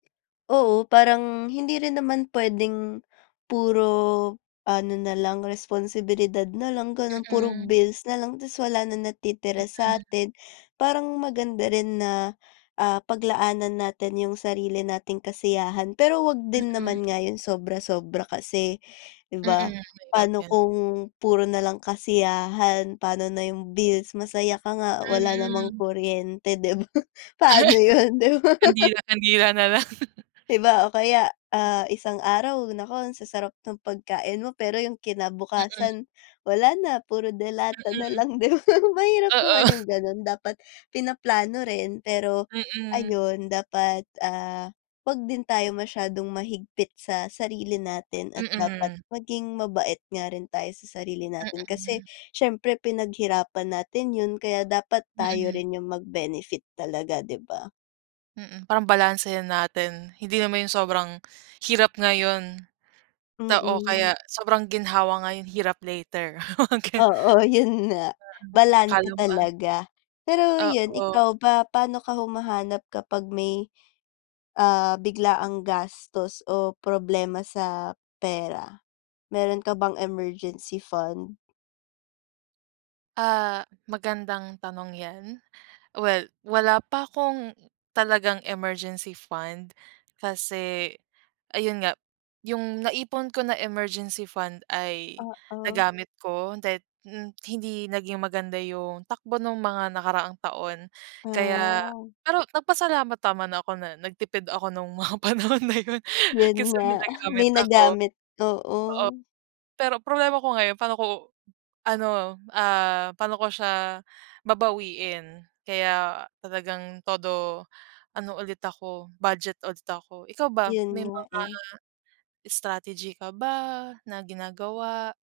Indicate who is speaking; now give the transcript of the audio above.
Speaker 1: Oo, parang, hindi rin naman puwedeng, puro, ano na lang, responsibilidad na lang, gano'n, puro
Speaker 2: Mm.
Speaker 1: bills na lang, tas wala na natitira
Speaker 2: Mm.
Speaker 1: sa'tin. Parang maganda rin na, ah, paglaanan natin yung sarili nating kasiyahan, pero huwag din
Speaker 2: Mm.
Speaker 1: naman nga, yung sobra-sobra kasi, 'di
Speaker 2: Mm,
Speaker 1: ba?
Speaker 2: mahirap
Speaker 1: Pa'no
Speaker 2: yan.
Speaker 1: kung, puro na lang kasiyahan, pa'no na yung bills, masaya ka nga, wala namang
Speaker 2: Mm.
Speaker 1: kuryente, 'di ba? Paano 'yon, 'di ba?
Speaker 2: Kandila, kandila na lang.
Speaker 1: 'Di ba, o kaya, ah, isang araw, naku, ang sasarap ng pagkain mo, pero yung
Speaker 2: Mm.
Speaker 1: kinabukasan, wala na, puro delata na
Speaker 2: Mm.
Speaker 1: lang, 'di ba? Mahirap naman
Speaker 2: Oo.
Speaker 1: yung gano'n, dapat pinaplano rin, pero,
Speaker 2: Mm.
Speaker 1: ayun, dapat, ah, huwag din tayo masyadong mahigpit sa sarili natin, at dapat
Speaker 2: Mm.
Speaker 1: maging mabait nga rin tayo sa sarili natin kasi,
Speaker 2: Mm.
Speaker 1: siyempre pinaghirapan natin 'yon, kaya dapat tayo
Speaker 2: Mm.
Speaker 1: rin yung mag-benefit talaga, 'di ba?
Speaker 2: Mm, parang balansehin natin. Hindi naman yung sobrang, hirap ngayon, ta o
Speaker 1: Mm.
Speaker 2: kaya, sobrang ginhawa ngayon, hirap later, mga gano'n.
Speaker 1: Oo, 'yon nga,
Speaker 2: Mm, akala
Speaker 1: balanse
Speaker 2: mo, ah
Speaker 1: talaga. Pero 'yon,
Speaker 2: Oo.
Speaker 1: ikaw ba, paano ka humahanap kapag may, ah, biglaang gastos o problema sa pera? Meron ka bang emergency fund?
Speaker 2: Ah, magandang tanong yan. Well, wala pa akong, talagang emergency fund, kasi, ayun nga, yung naipon ko na emergency fund, ay
Speaker 1: Oo.
Speaker 2: nagamit ko dahil mm, hindi naging maganda yung takbo no'ng mga nakaraang taon, kaya
Speaker 1: Ah.
Speaker 2: pero, nagpasalamat naman ako na, nagtipid ako no'ng, mga panahon na 'yon.
Speaker 1: 'Yon
Speaker 2: Kasi
Speaker 1: nga,
Speaker 2: may nagamit
Speaker 1: may
Speaker 2: ako.
Speaker 1: nagamit, oo.
Speaker 2: Oo, pero problema ko ngayon pa'no ko, ano, ah, pa'no ko siya, babawiin. Kaya, talagang todo, ano ulit ako, budget ulit ako. Ikaw ba,
Speaker 1: 'Yon
Speaker 2: may
Speaker 1: nga
Speaker 2: mga,
Speaker 1: eh.
Speaker 2: strategy ka ba, na ginagawa?